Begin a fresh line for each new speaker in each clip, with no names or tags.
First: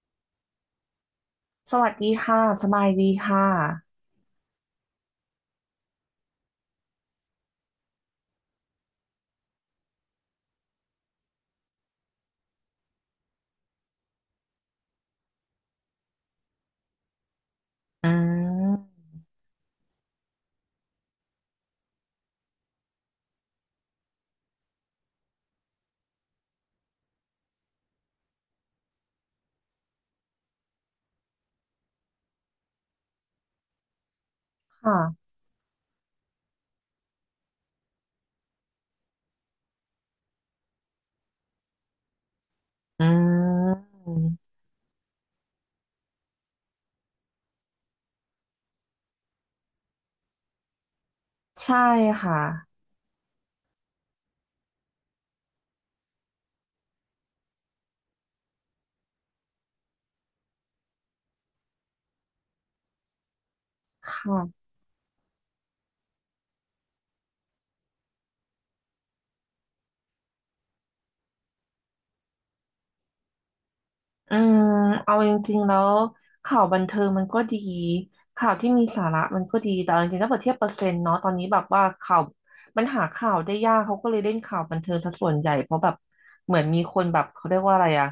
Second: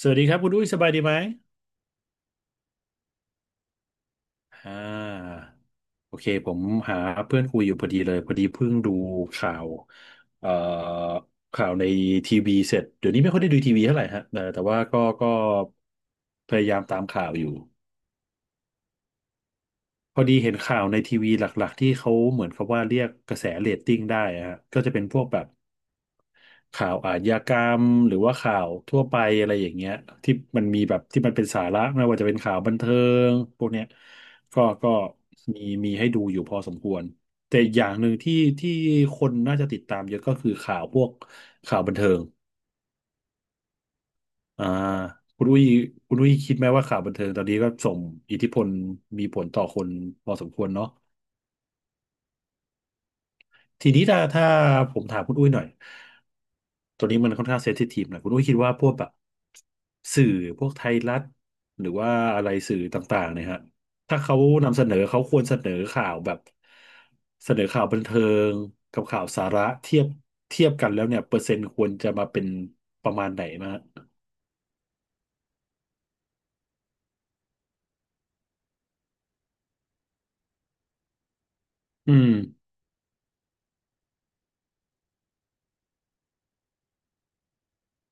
สวัสดีครับคุณอุ้ยสบายดีไหม
สวัสดีค่ะสบายดีค่ะ
อ่าโอเคผมหาเพื่อนคุยอยู่พอดีเลยพอดีเพิ่งดูข่าวเอ่อข่าวในทีวีเสร็จเดี๋ยวนี้ไม่ค่อยได้ดูทีวีเท่าไหร่ฮะแต่ว่าก็พยายามตามข่าวอยู่
อืม
พอดีเห็นข่าวในทีวีหลักๆที่เขาเหมือนเขาว่าเรียกกระแสเรตติ้งได้อะฮะก็จะเป็นพวกแบบ ข่าวอาชญากรรมหรือว่าข่าวทั่วไปอะไรอย่างเงี้ยที่มันมีแบบที่มันเป็นสาระไม่ว่าจะเป็นข่าวบันเทิงพวกเนี้ยก็
ค่ะ
มีให้ดูอยู่พอสมควรแต่อย่างหนึ่งที่ที่คนน่าจะติดตามเยอะก็คือข่าวพวกข่าวบันเทิง
อืม
อ่าคุณอุ้ยคุณอุ้ยคิดไหมว่าข่าวบันเทิงตอนนี้ก็ส่งอิทธิพลมีผลต่อคนพอสมควรเนาะ
ใช่ค่ะ
ทีนี้ถ้าผมถามคุณอุ้ยหน่อย ตัวนี้มันค่อนข้างเซนซิทีฟหนะคุณอุ้ยคิดว่าพวกแบบสื่อพวกไทยรัฐหรือว่าอะไรสื่อต่างๆเนี่ยฮะ
ค
ถ้าเขา
่ะ
นำเสนอเขาควรเสนอข่าวแบบเสนอข่าวบันเทิงกับข่าวสาระเทียบกันแล้วเนี่ยเปอร์เซ็นต์ควรจะมาเป็นประมาณไหนมาฮะ
อืมเอาจริงๆแล้วข่าวบันเทิงมันก็ดีข่าวที่มีสาระมันก็ดีแต่เอาจริงๆถ้าเปรียบเทียบเปอร์เซ็นต์เนาะตอนนี้แบบว่า
อื
ข่าว
ม
มันหาข่าวได้ยากเขาก็เลยเล่นข่าวบันเทิงซะส่วนใหญ่เพราะแบบเหมือนมีคนแบบเขาเรียกว่าอะไรอะ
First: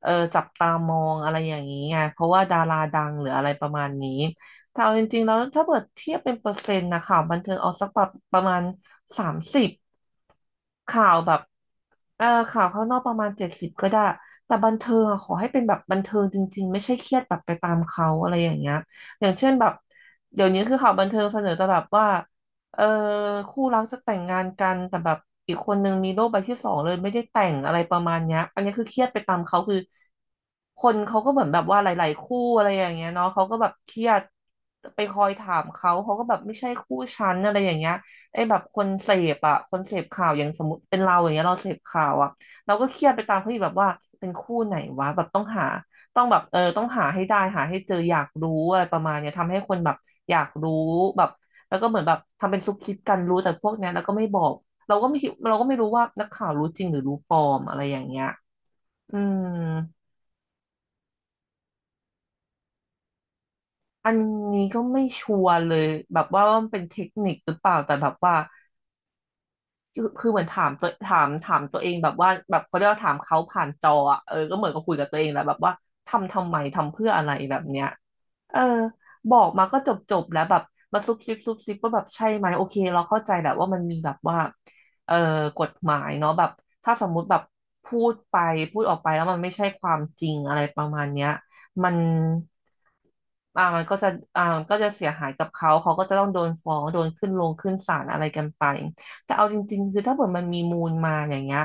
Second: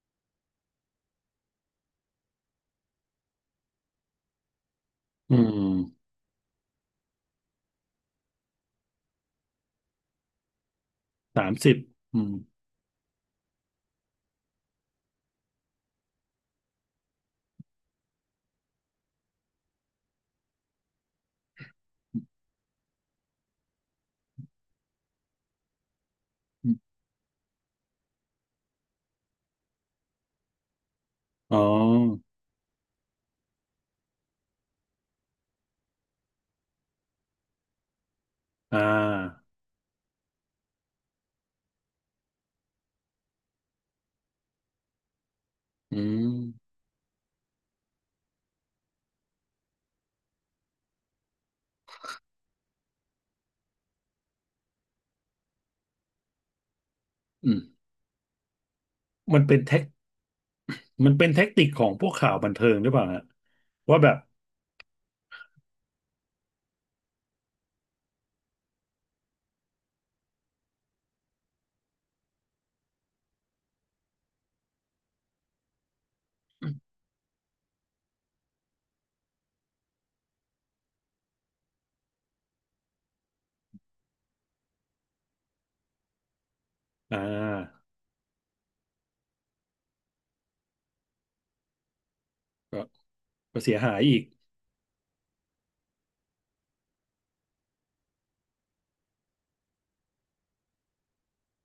เออจับตามองอะไรอย่างนี้ไงเพราะว่าดาราดังหรืออะไรประมาณนี้แต่เอาจริงๆแล้
อื
ว
ม
ถ้าเปรียบเทียบเป็นเปอร์เซ็นต์นะข่าวบันเทิงเอาสักแบบประมาณสามสิบข่าวแบบ
30
เอ
อื
อ
ม
ข่าวข้างนอกประมาณเจ็ดสิบก็ได้ แต่บันเทิงอะขอให้เป็นแบบบันเทิงจริงๆไม่ใช่เครียดแบบไปตามเขาอะไรอย่างเงี้ยอย่างเช่นแบบเดี๋ยวนี้คือข่าวบันเทิงเสนอแต่แบบว่าเออคู่รักจะแต่งงานกันแต่แบบอีกคนนึงมีโรคใบที่สอ
อ
งเลย
ม
ไม่ได้แต่งอะไรประมาณเนี้ยอันนี้คือเครียดไปตามเขาคือคนเขาก็เหมือน
อ๋
แบ
อ
บว่าหลายๆคู่อะไรอย่างเงี้ยเนาะเขาก็แบบเครียดไปคอยถามเขาเขาก็แบบไม่ใช่คู่ฉันอะไรอย่างเงี้ยไอ้แบบค
อ่า
นเสพอะคนเสพข่าวอย่างสมมติเป็นเราอย่างเงี้ยเราเสพข่าวอะ เราก็เครียดไปตามเฮ้ยแบบว่าเป็นคู่ไหนวะแบบต้องหา
อื
ต้องแบบเออ
ม
ต้องหาให้ได้หาให้เจออยากรู้อะไรประมาณเนี้ยทำให้คนแบบอยากรู้แบบแล้วก็เหมือนแบบทำเป็นซุบซิบกันรู้แต่พวกเนี้ยแล้วก็ไม่บอกเราก็ไม่คิดเราก็ไม่รู้ว่านักข่าวรู้จริงหรือรู้ปลอ
อืม
มอะไรอย่างเงี้ยอื
มัน
ม
เป็นเทคมันเป็นแท็กติกของพวกข่าวบันเทิงหรือเปล่าฮะว่า
อั
แบ
น
บ
นี้ก็ไม่ชัวร์เลยแบบว่ามันเป็นเทคนิคหรือเปล่าแต่แบบว่าคือเหมือนถามตัวถามตัวเองแบบว่าแบบเขาเรียกว่าถามเขาผ่านจออะเออก็เหมือนกับคุยกับตัวเองแหละแบบว่าทำไมทำเพื่ออะไรแบบเนี้ย เออบอกมาก็จบแล้วแบบมาซุบซิบซุบซิบว่าแบบใช่ไหมโอเคเราเข้าใจแหละว่ามันมีแบบว่าเออกฎหมายเนาะแบบถ้าสม
อ่า
มุติแบบพูดไปพูดออกไปแล้วมันไม่ใช่ความจริงอะไรประมาณเนี้ยมัน
ก็
อ่า
เสีย
มัน
หา
ก็
ย
จะ
อีก
อ่ามันก็จะเสียหายกับเขาเขาก็จะต้องโดนฟ้องโดนขึ้นลงขึ้นศาลอะไรกันไป แต่เอาจริงๆคือถ้าเกิดมันมีมูลมาอย่างเงี้ย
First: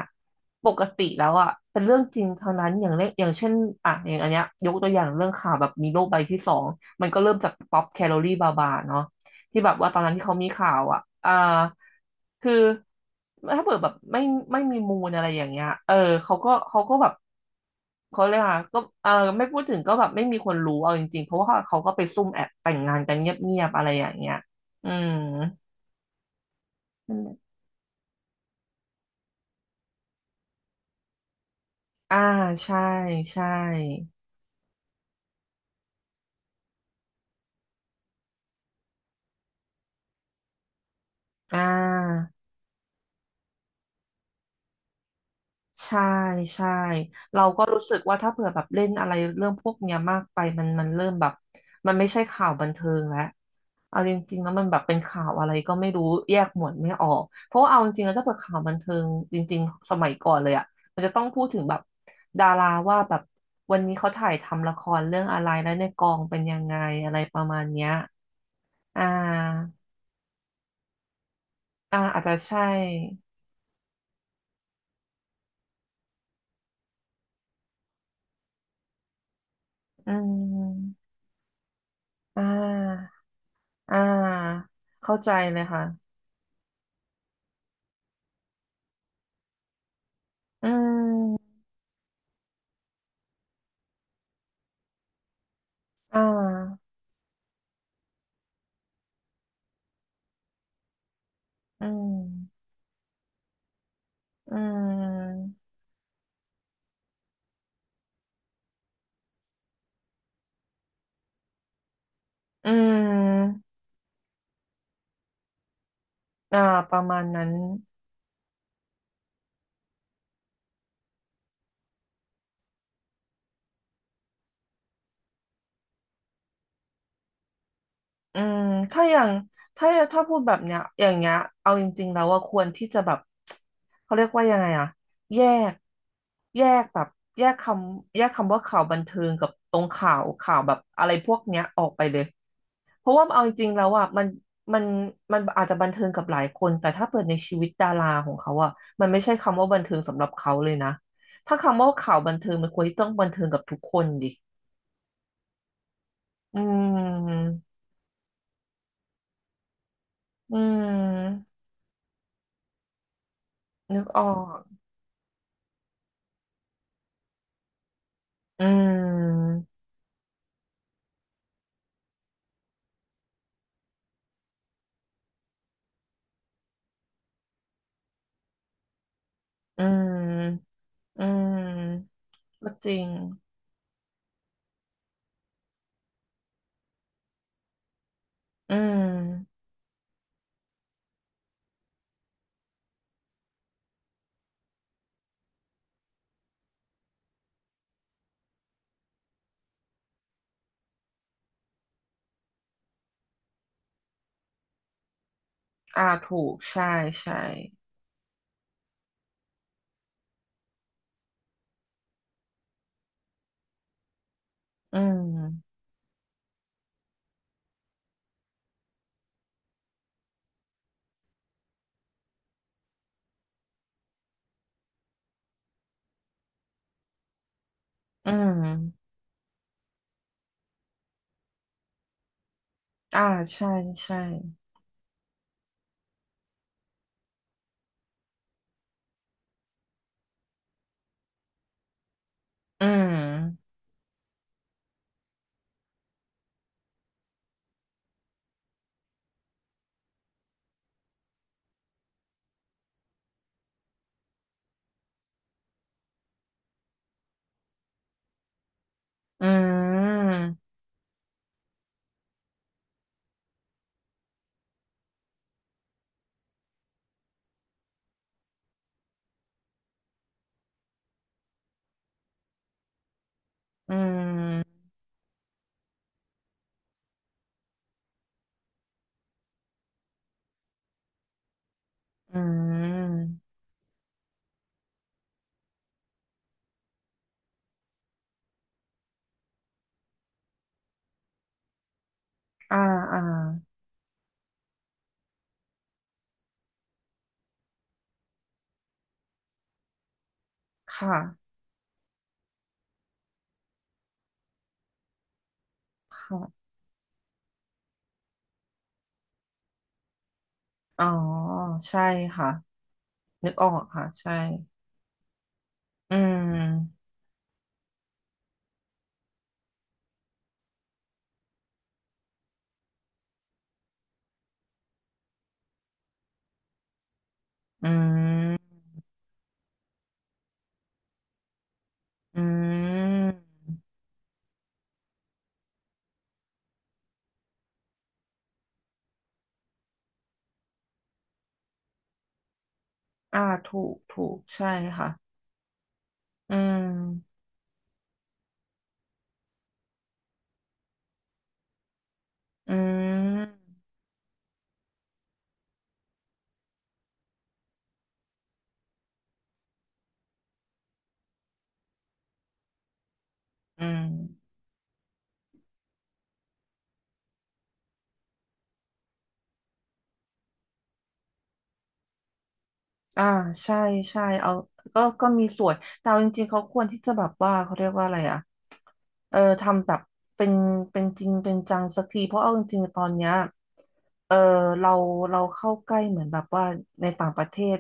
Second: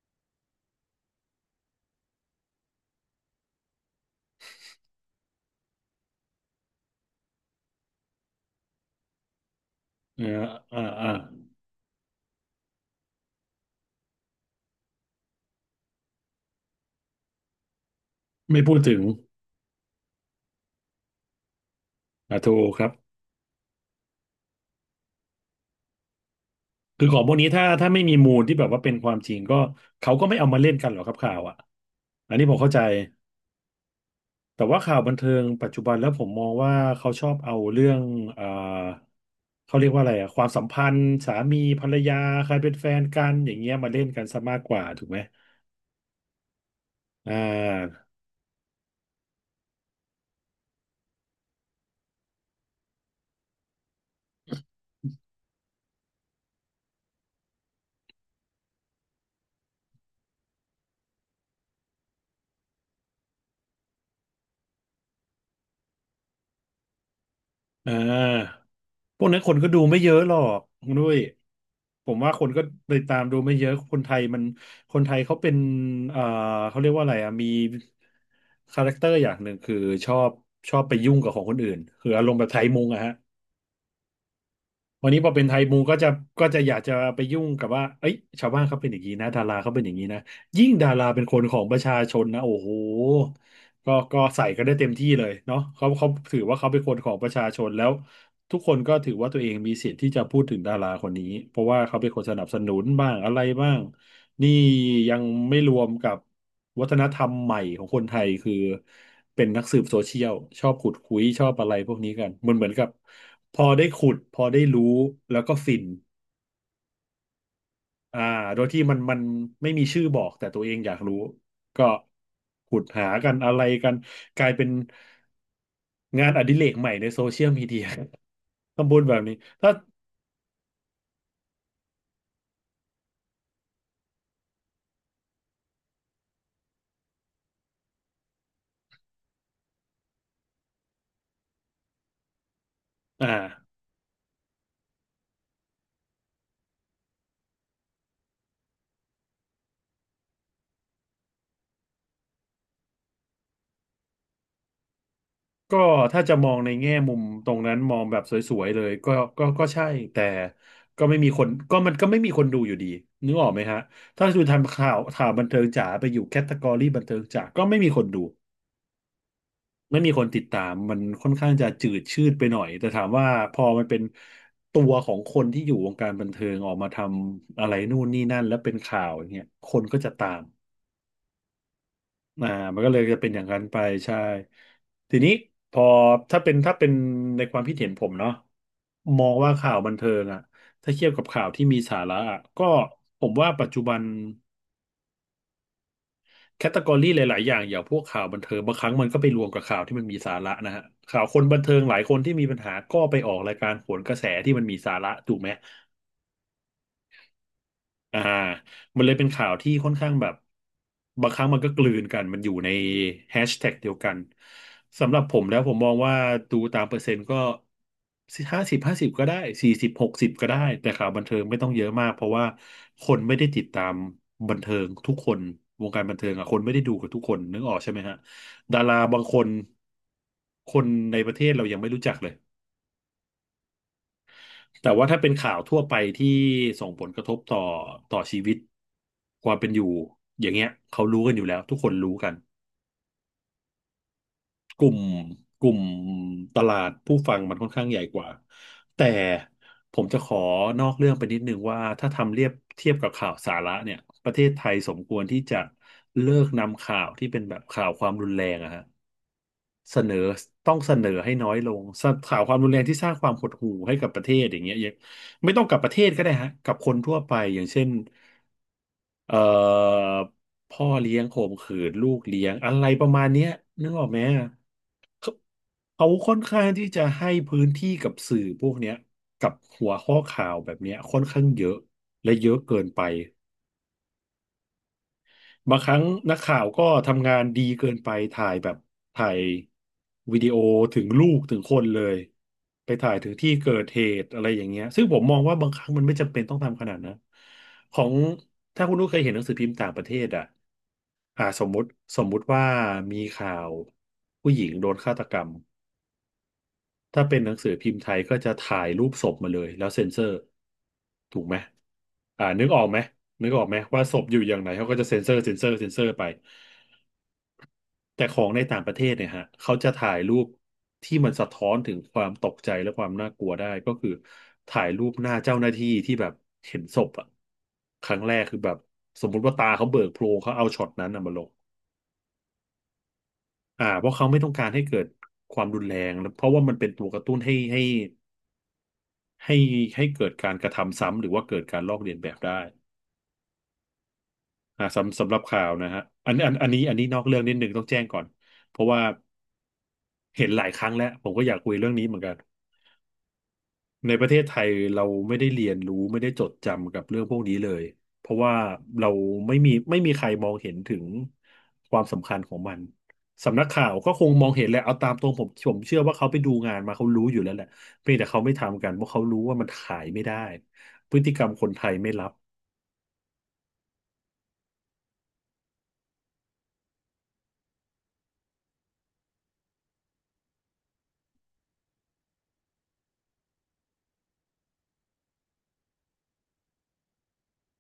ปกติแล้วอ่ะเป็นเรื่องจริงเท่านั้นอย่างเล็กอย่างเช่นอ่ะอย่างอันเนี้ยยกตัวอย่างเรื่องข่าวแบบมีโรคใบที่สองมันก็เริ่มจากป๊อปแคลอรี่บาบาเนาะที่แบบว่าตอนนั้นที่
เอ่อ
เขามีข่า
อ่า
วอ่ะ
อ่า
อ่าคือถ้าเกิดแบบไม่มีมูลอะไรอย่างเงี้ยเออเขาก็แบบเขาเลยกอ่ะ
ไม่พู
ก็
ดถึง
เออไม่พูดถึงก็แบบไม่มีคนรู้เอาจริงๆเพราะว่าเขาก็ไปซุ่ม
อ่า
แอบ
ถู
แต่
ก
ง
ครับ
งานกันเงียบๆอะไรอย่างเงี้ยอืม
คือของพวกนี้ถ้าไม่มีมูลที่แบบว่าเป็นความจริงก็เขาก็ไม่เอามาเล่นกันหรอกครับข่าวอ่ะ
อ่า
อันนี้ผมเข้า
ใช่
ใจ
ใช่
แต่ว่าข่าวบันเทิงปัจจุบันแล้วผมมองว่าเขาชอบเอาเรื่องอ่าเขาเรียกว่าอะไรอ่ะความสัมพันธ์สามี
อ่า
ภรรยาใครเป็นแฟนกันอย่างเงี้ยมาเล่นกันซะมากกว่าถูกไหม
ใช่ใช่
อ่
เราก็รู้สึก
า
ว่าถ้าเผื่อแบบเล่นอะไรเรื่องพวกเนี้ยมากไปมันเริ่มแบบมันไม่ใช่ข่าวบันเทิงแล้วเอาจริงๆแล้วมันแบบเป็นข่าวอะไรก็ไม่รู้แยกหมวดไม่ออกเพราะว่าเอาจริงๆแล้วถ้าเผื่อข่าวบันเทิงจริงๆสมัยก่อนเลยอ่ะมันจะต้องพูดถึงแบบดาราว่าแบบวันนี้เขาถ่ายทำละครเรื่องอะไรแล้วในกองเป็นยังไงอะไรประมาณเนี้ย
อ่า
อ่
พวกนั้นคนก็
า
ดูไม่เยอะหรอกคุณด้วย
อ่า
ผม
อาจ
ว่า
จะ
คน
ใช่
ก็ไปตามดูไม่เยอะคนไทยเขาเป็นเอ่อเขาเรียกว่าอะไรอ่ะ มีคาแรคเตอร์อย่างหนึ่งคือช
อื
อบชอบไป
ม
ยุ่งกับของคนอื่น คืออารมณ์
อ่
แบบไทยมุงอะ
า
ฮะ
อ่า
วัน
เข้า
นี้พ
ใจ
อเป็นไท
เล
ย
ย
มู
ค่ะ
ก็จะก็จะอยากจะไปยุ่งกับว่าเอ้ยชาวบ้านเขาเป็นอย่างนี้นะดาราเขาเป็นอย่างนี้นะ
อื
ยิ่งดาราเป็นคนข
ม
องประชาชนนะโอ้โหก็ใส่กันได้เต็มที่เลยเนาะเขา
อ่
ถือว่าเขาเป็น
า
คนของประชาชนแล้วทุกคนก็ถือว่าตัวเองมีสิทธิ์ที่จะพูดถึงดาราคนนี้เพราะว่า
อื
เขาเป็นคนสนับส
ม
นุนบ้างอะไรบ้าง นี่
อื
ยัง
ม
ไม่รวมกับวัฒนธรรมใหม่ของคนไทยคือเป็นนักสืบโซเชียลชอบขุดคุยชอบอะไรพวกนี้กันมันเห
อื
มือนกับพ
ม
อได้ขุดพอได้รู้แล้วก็ฟิน
อ่าประมาณนั้น
อ่าโดยที่มันไม่มีชื่อบอกแต่ตัวเองอยากรู้ก็ขุดหากันอะไรกันกลายเป็นงานอดิเรกใหม่ในโซเชียลมีเดีย
อืม
ทำบุญ
ถ้าอ
แบบ
ย่าง
นี้ถ้า
ถ้าพูดแบบเนี้ยอย่างเงี้ยเอาจริงๆแล้วว่าควรที่จะแบบเขาเรียกว่ายังไงอะแยกแยกแบบแยกคแยกคำว่าข่าวบันเทิงกับตรงข่าวข่าวแบบอะไรพวกเนี้ยออกไปเลย เพราะ
อ
ว่าเอาจริง
่า
ๆแล้วอ่ะมันมันอาจจะบันเทิงกับหลายคนแต่ถ้าเปิดในชีวิตดาราของเขาอ่ะมันไม่ใช่คำว่าบันเทิงสำหรับเขาเลยนะถ้าคำว่าข่าวบันเทิงมันควรที่ต้องบันเทิงกับทุกคนดิ
ก็ถ้าจะมอ
อื
งในแง่มุมตรง
ม
นั้นมองแบบสวยๆเลยก็ก็ใช่แต่
อื
ก็ไม่มีคน
ม
ก็มันก็ไม่มีคนดูอยู่ดีนึกออกไหมฮะ
นึกอ
ถ้า
อ
คุณ
ก
ทำข่าวบันเทิงจ๋าไปอยู่แคตตากรีบันเทิงจ๋าก็ไม่มีคนดู
อืม
ไม่มีคนติดตามมันค่อนข้างจะจืดชืดไปหน่อยแต่ถามว่าพอมันเป็นตัวของคนที่อยู่วงการบันเทิงออกมาทำอะไรนู่นนี่นั่นแล้วเป็นข่าวอย่างเงี้ยค
อื
นก็จะตาม
มอืม
อ่า
ก็
มัน
จ
ก็เล
ริ
ย
ง
จะเป็นอย่างนั้นไปใช่ทีนี้พอถ้าเป็นในความคิดเห็นผมเนาะ
อื
มองว่า
ม
ข่าวบันเทิงอะถ้าเทียบกับข่าวที่มีสาระอะก็ผมว่าปัจจุบันแคตตากรีหลายๆ อย่างอย่างพวกข่าวบันเทิงบางครั้งมันก็ไปรวมกับข่าวที่มันมีสาระนะฮะข่าวคนบันเทิงหลายคนที่มีปัญหาก็ไปออกรายการโหนกระแสที่มันมีสาระถูกไหม
อ่าถูกใช่ใช่
อ่ามันเลยเป็นข่าวที่ค่อนข้างแบบบางครั้งมันก็กลืนกันมันอยู่ในแฮชแท็กเดียวกัน
อื
สำหรับผมแล้วผ
ม
มมองว่าดูตามเปอร์เซ็นต์ก็50 50ก็ได้40 60ก็ได้แต่ข่าวบันเทิงไม่ต้องเยอะมากเพราะว่าคนไม่ได้ติดตามบันเทิงทุกคนวงการบันเทิงอ่ะคนไม่ได้ดูกับทุกคนนึกออกใช่ไหมฮะ
อืม
ดาราบางคนคนในประเทศเรายังไม่รู้จักเลย
อ่าใช่ใช่
แต่ว่าถ้าเป็นข่าวทั่วไปที่ส่งผลกระทบต่อชีวิตความเป็นอยู่อย่างเงี้ยเขารู้กันอยู่แล้วทุกคนรู้กัน
อืม
กลุ่มกลุ่มตลาดผู้ฟังมันค่อนข้างใหญ่กว่าแต่ผมจะขอนอกเรื่องไปนิดนึงว่าถ้าทำเรียบเทียบกับข่าวสาระเนี่ยประเทศไทยสมควรที่จะเลิกนำข่าวที่เป็นแบบข่าวความรุนแรงอะฮะ
อื
เสนอต้
ม
องเสนอให้น้อยลงสข่าวความรุนแรงที่สร้างความหดหู่ให้กับประเทศอย่างเงี้ยยังไม่ต้องกับประเทศก็ได้ฮะกับคนทั่วไปอย่างเช่น เอ่อพ่อเลี้ยงข่มขืนลูกเลี้ยงอะไรประมาณเนี้ยนึ
อื
กออกไหมอะ
ม
เขาเขาค่อนข้างที่จะให้พื้นที่กับสื่อพวกเนี้ยกับหัวข้อข่าวแบบเนี้ยค่อนข้างเยอะและ
อื
เยอะเกินไป
ม
บางครั้งนักข่าวก็ทำงานดีเกินไปถ่ายวิดีโอถึงลูกถึงคนเลย
อ่า
ไปถ่าย
อ่า
ถึงที่เกิดเหตุอะไรอย่างเงี้ยซึ่งผมมองว่าบางครั้งมันไม่จำเป็นต้องทำขนาดนั้นของถ้าคุณลูกเคยเห็นหนังสือพิมพ์ต่างประเทศอ่ะ
ค่ะ
อ่าสมมุติว่ามีข่าวผู้หญิงโดนฆาตกรรม
ค่ะ
ถ้าเป็นหนังสือพิมพ์ไทยก็จะถ่ายรูปศพมาเลยแล้วเซ็นเซอร์
อ๋อ
ถูกไหม
ใช่
อ่า
ค่ะ
นึกออกไหม
นึกออก
ว่า
ค่ะ
ศพ
ใช่
อยู่อย่างไหนเขาก็จะเซ็นเซอร์
อื
ไป
ม
แต่ของในต่างประเทศเนี่ยฮะเขาจะถ่ายรูปที่มันสะท้อนถึงความตกใจและความน่ากลัวได้ก็คือถ่ายรูปหน้าเจ้าหน้าที่ที่แบบเห็นศพอะ
อื
ครั้งแรกคือแบบ
ม
สมมุติว่าตาเขาเบิกโพลงเขาเอาช็อตนั้นน่ะมาลง
อื
อ่า
ม
เพราะเขาไม่ต้องการให้เกิดความรุนแรงแล้วเพราะว่ามันเป็นตัวกระตุ้นให้ให้เกิดการกระทำซ้ำหรือว่าเกิดการลอกเลียนแบบได้
อ่าถูกถูกใช่
อ่า
ค่ะ
สำหรับข่าวนะฮะ
อื
อันนี้นอก
ม
เรื่องนิดนึงต้องแจ้งก่อนเพราะว่าเห็นหลายครั้งแล้วผมก็อยากคุยเรื่องนี้เหมือนกัน
อืม
ในประเทศไทยเราไม่ได้เรียนรู้ไม่ได้จดจำกับเรื่องพวกนี้เลยเพราะว่าเราไม่มีใครมองเห็นถึงความสำคัญของมันสำนัก
อื
ข่าว
ม
ก็คงมองเห็นแหละเอาตามตรงผมเชื่อว่าเขาไปดูงานมาเขารู้อยู่แล้วแหละเพียงแต่เขาไม่ทำกันเพราะเขารู้ว่ามันขายไม่ได้พฤติกรรมคนไทยไม่รับ
อ่าใช่ใช่เอาก็มีส่วนแต่เอาจริงๆเขาควรที่จะแบบว่าเขาเรียกว่าอะไรอ่ะทำแบบเป็นเป็นจริงเป็นจังสักทีเพราะเอาจริงๆตอนเนี้ยเออเราเราเข้าใกล้เหมือนแบบว่าในต่างประเทศ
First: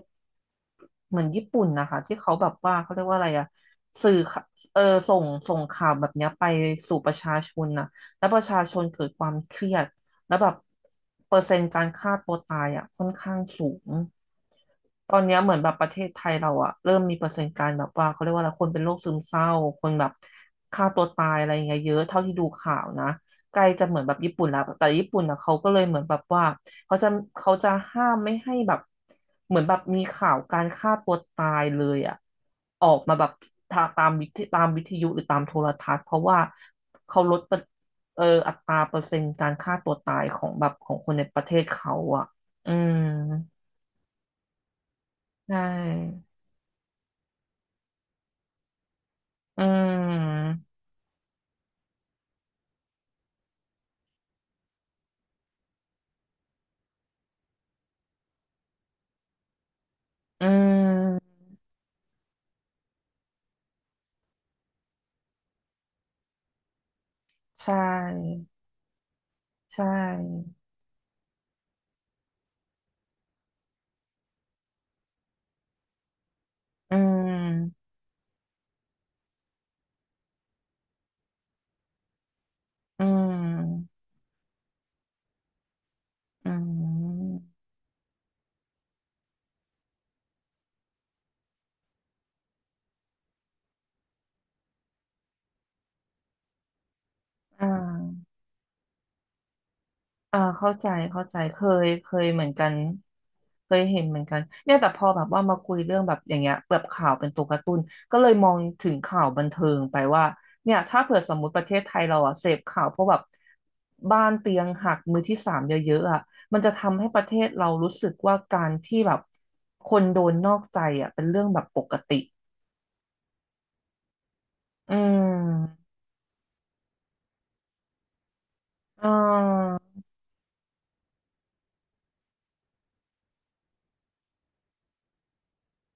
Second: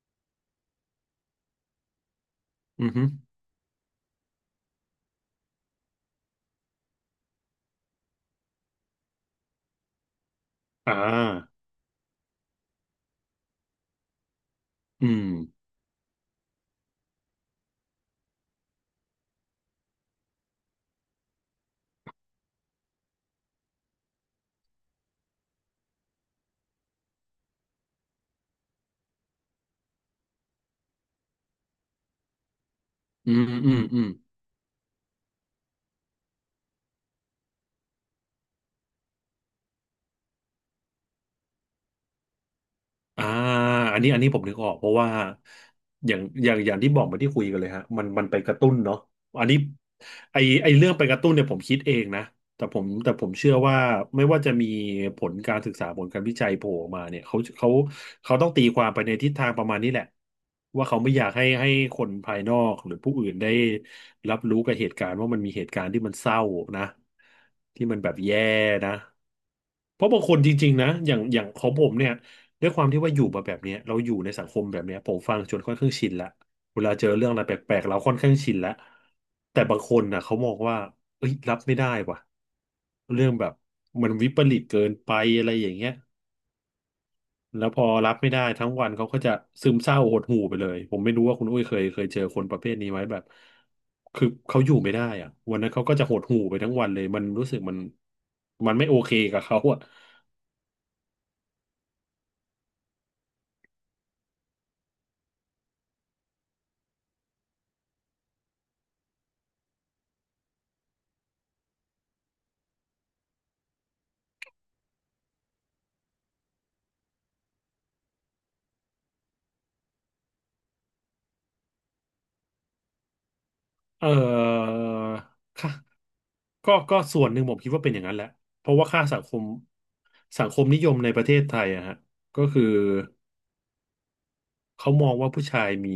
เหมือนญี่ปุ่นนะคะที่เขาแบบว่า
อื
เขา
อ
เรี
ฮึ
ยกว่าอะไรอ่ะสื่อข่าเออส่งข่าวแบบเนี้ยไปสู่ประชาชนนะแล้วประชาชนเกิดความเครียด แล้วแบบ
อ่า
เปอร์เซ็นต์การฆ่าตัวตายอ่ะค่อนข้างสูง
อื
ตอ
ม
นเนี้ยเหมือนแบบประเทศไทยเราอ่ะเริ่มมีเปอร์เซ็นต์การแบบว่าเขาเรียกว่าอะไรคนเป็นโรคซึมเศร้าคนแบบฆ่าตัวตายอะไรอย่างเงี้ยเยอะเท่าที่ดูข่าวนะ ไกลจะเหมือนแบบญี่ปุ่นแล้วแต่ญี่ปุ่นนะเขาก็เลยเหมือนแบบว่าเขาจะเขาจะห้ามไม่ให้แบบเหมือนแบบมีข่าวการฆ่าตัวตายเลยอ่ะออกมาแบ
อื
บ
มอืม
ทา
อืม
ตามวิทยุหรือตามโทรทัศน์เพราะว่าเขาลดเปอร์อัตราเปอร์เซ็นต์การฆ่าตัวตายของคนในประเทศเขาอ่ะอืม
อ่าอันนี้ผมนึกออกเพราะว่า
ใช
อย่าง
่
อย่างอย่างที่บอกเหมาที่คุยกันเลยฮะมันไปกระตุ้นเนาะอันนี้
อื
ไอไอ
ม
เรื่องไปกระตุ้นเนี่ยผมคิดเองนะแต่ผมเชื่อว่าไม่ว่าจะมีผลการศึกษาผลการวิจัยโผล่ออกมาเนี่ยเขาต้องตีความไปในทิศทางประมาณนี้แหละ
อื
ว่าเขาไม่อยาก
ม
ให้คนภายนอกหรือผู้อื่นได้รับรู้กับเหตุการณ์ว่ามันมีเหตุการณ์ที่มันเศร้านะ
ใช
ที่มันแบบแย่
่
นะ
ใช่
เพราะบางคนจริงๆนะอย่างของผมเนี่ย ด้วยความที่ว่าอยู่มาแบบเนี้ยเราอยู่ในสังคมแบบเนี้ยผมฟังจนค่อนข้างชินละเวลา
อื
เจอเรื่องอะไรแปลก
ม
ๆเราค่อนข้างชินละแต่บางคนน่ะเขามองว่าเอ้ยรับไม่ได้ว่ะ
อื
เรื่องแบบ
ม
มันวิปริตเกินไปอะไรอย่างเงี้ย
อืม
แล้วพอรับไม่ได้ทั้งวันเขาก็จะซึมเศร้าหดหู่ไปเลยผมไม่รู้ว่าคุณอุ้ยเคยเจอคนประเภทนี้ไหมแบบคือเขาอยู่ไม่ได้อะวันนั้นเขาก็จะหดหู่ไปทั้งวันเลยมันรู้สึก
อ่
มัน
า
มันไม่โอเคกับเขาอะ
เข้าใจเข้าใจเคยเหมือนกันเคยเห็นเหมือนกันเนี่ยแต่พอแบบว่ามาคุยเรื่องแบบอย่างเงี้ยแบบข่าวเป็นตัวการ์ตูนก็เลยมองถึงข่าวบันเทิงไปว่าเนี่ยถ้าเผื่อสมมติประเทศไทยเราอะเสพข่าวเพราะแบบบ้านเตียงหักมือที่สามเยอะๆอะมันจะทำให้ประเทศเรารู้สึกว่าการที่แบบคนโดนนอกใจอะเป็นเรื่องแบบปกติ
เอ่อ
อื
ค่ะ
ม
ก็ส่วนหนึ่งผมคิดว่าเป็นอย่างนั้นแหละเพราะว่าค่า
อ่
สังคม
า
สังคมนิยมในประเทศไทยอะฮะก็คือเขามองว่าผู้ชายมี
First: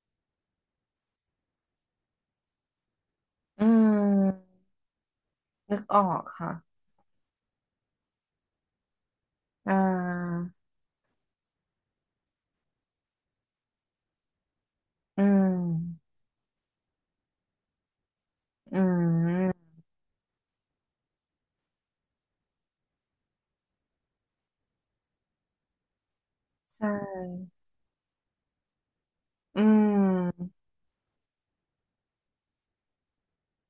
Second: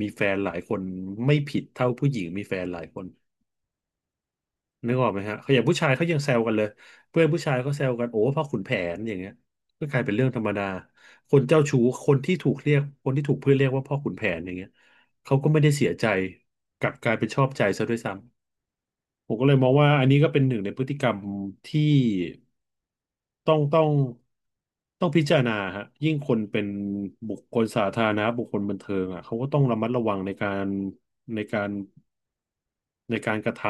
มีแฟนหลายคนไม่ผิดเท่าผู้หญิงมีแฟนหลายคน
อืม
นึกออกไหมฮะเขาอย่าง
นึ
ผู้
ก
ชาย
ออ
เขายั
ก
งแซว
ค่ะ
กันเลยเพื่อนผู้ชายเขาแซวกันโอ้พ่อขุนแผนอย่างเงี้ย
อ่า
ก็กลายเป็นเรื่องธรรมดาคนเจ้าชู้คนที่ถูกเรียกคนที่ถูกเพื่อนเรียกว่าพ่อขุนแผนอย่างเงี้ย
อื
เขาก็ไม่ได้เสียใจ
ม
กลับกลายเป็นชอบใจซะด้วยซ้
อื
ผมก็เลยม
ม
องว่าอันนี้ก็เป็นหนึ่งในพฤติกรรมที่ต้องต้องต้องพิจารณาฮะยิ่งคนเป็น
ใช
บุค
่
คลสาธารณะบุคคลบันเทิงอ่ะเขาก็ต้
อื
องระมัดระวังในกา
ม
รในการในการกระท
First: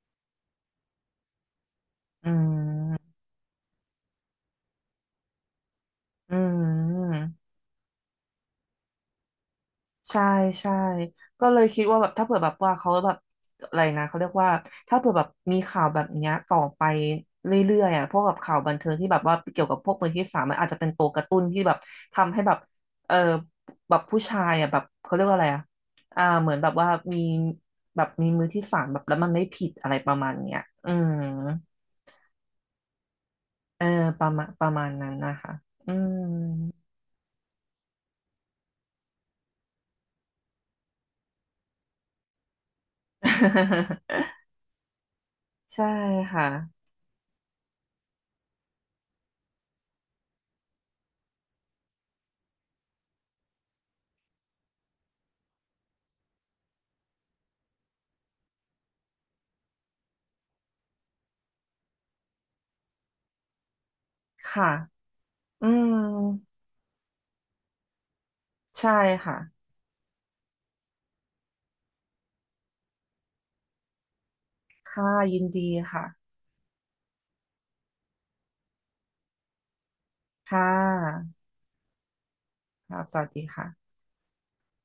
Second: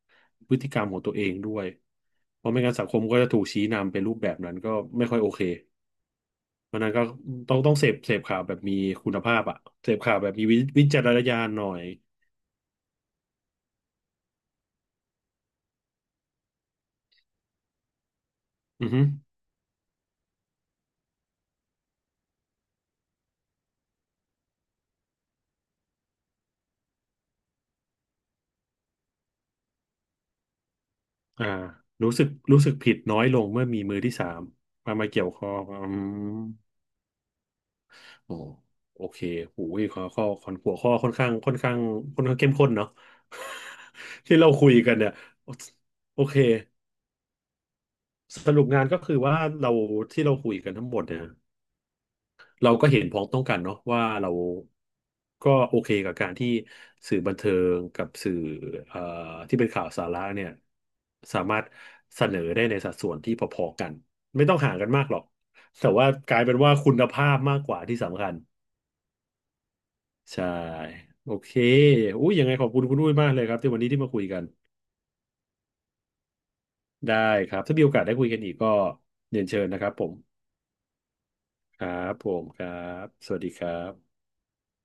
ำพฤติกรรมของตัวเองด้วย
อื
เพราะไม่
ม
งั้นสังคมก็จะถูกชี้นำเป็นรูปแบบนั้นก็ไม่ค่อยโอเค
อื
เพราะฉะนั้นก็
ม
ต้องเสพข่าวแบบมีคุณภาพอ่ะเสพข่าว
ใช่
แบบมีวิ
ใช่
วิจารณญา
ก็
ณ
เล
ห
ย
น่อ
คิ
ย
ดว่าแบบถ้าเผื่อแบบว่าเขาแบบอะไรนะเขาเรียกว่าถ้าเผื่อแบบมีข่าวแบบเนี้ยต่อไปเรื่อยๆอ่ะพวกแบบข่าวบัน
อื
เทิ
อ
ง
ฮึ
ที่แบบว่าเกี่ยวกับพวกมือที่สามมันอาจจะเป็นตัวกระตุ้นที่แบบทำให้แบบเออแบบผู้ชายอ่ะแบบเขาเรียกว่าอะไรอ่ะเหมือนแบบว่ามีแบบมีมือที่สามแบบแล้วมันไม่ผิดอะไรประมาณเนี้ยอืม
อ่ารู้สึกผิดน้อยลงเมื่อมี
เออ
มือที่
ป
สา
ระ
ม
มาณประมาณ
มา
นั้น
เกี่ยว
นะ
ข้อ
คะ
งอื
อื
ม
ม
โอ้โอเคโอ้ยข้อข้อข้อหัวข้อค่อนข้างเข้มข้นเนาะ ที่ เราคุยกันเนี่ย
ใช่
โอเค
ค่ะ
สรุปงานก็คือว่าเราที่เราคุยกันทั้งหมดเนี่ย เราก็เห็นพ้องต้องกันเนาะว่าเราก็โอเคกับการที่สื่อบันเทิงกับสื่อเอ่อที่เป็นข่าวสาระเนี่ยสามารถเสนอได้ในสัดส่วนที่พอๆกันไม่ต้อง
ค่ะ
ห่างกันมากหรอก
อื
แต่
ม
ว่ากลายเป็นว่าคุณภาพมากกว่าที่สำคัญ
ใช่ค่ะ
ใช่โอเคอุ้ยยังไงขอบคุณคุณอุ้ยมากเลยครับที่วันนี้ที่มาคุยกัน
ค่ะยินดีค่ะ
ได้ครับถ้ามีโอกาสได้คุยกันอีกก็เรียนเชิญนะครับผม
ค่ะ
ครับผมครั
ค่ะ
บ
สวั
ส
ส
วัส
ดี
ดีครั
ค่ะ
บ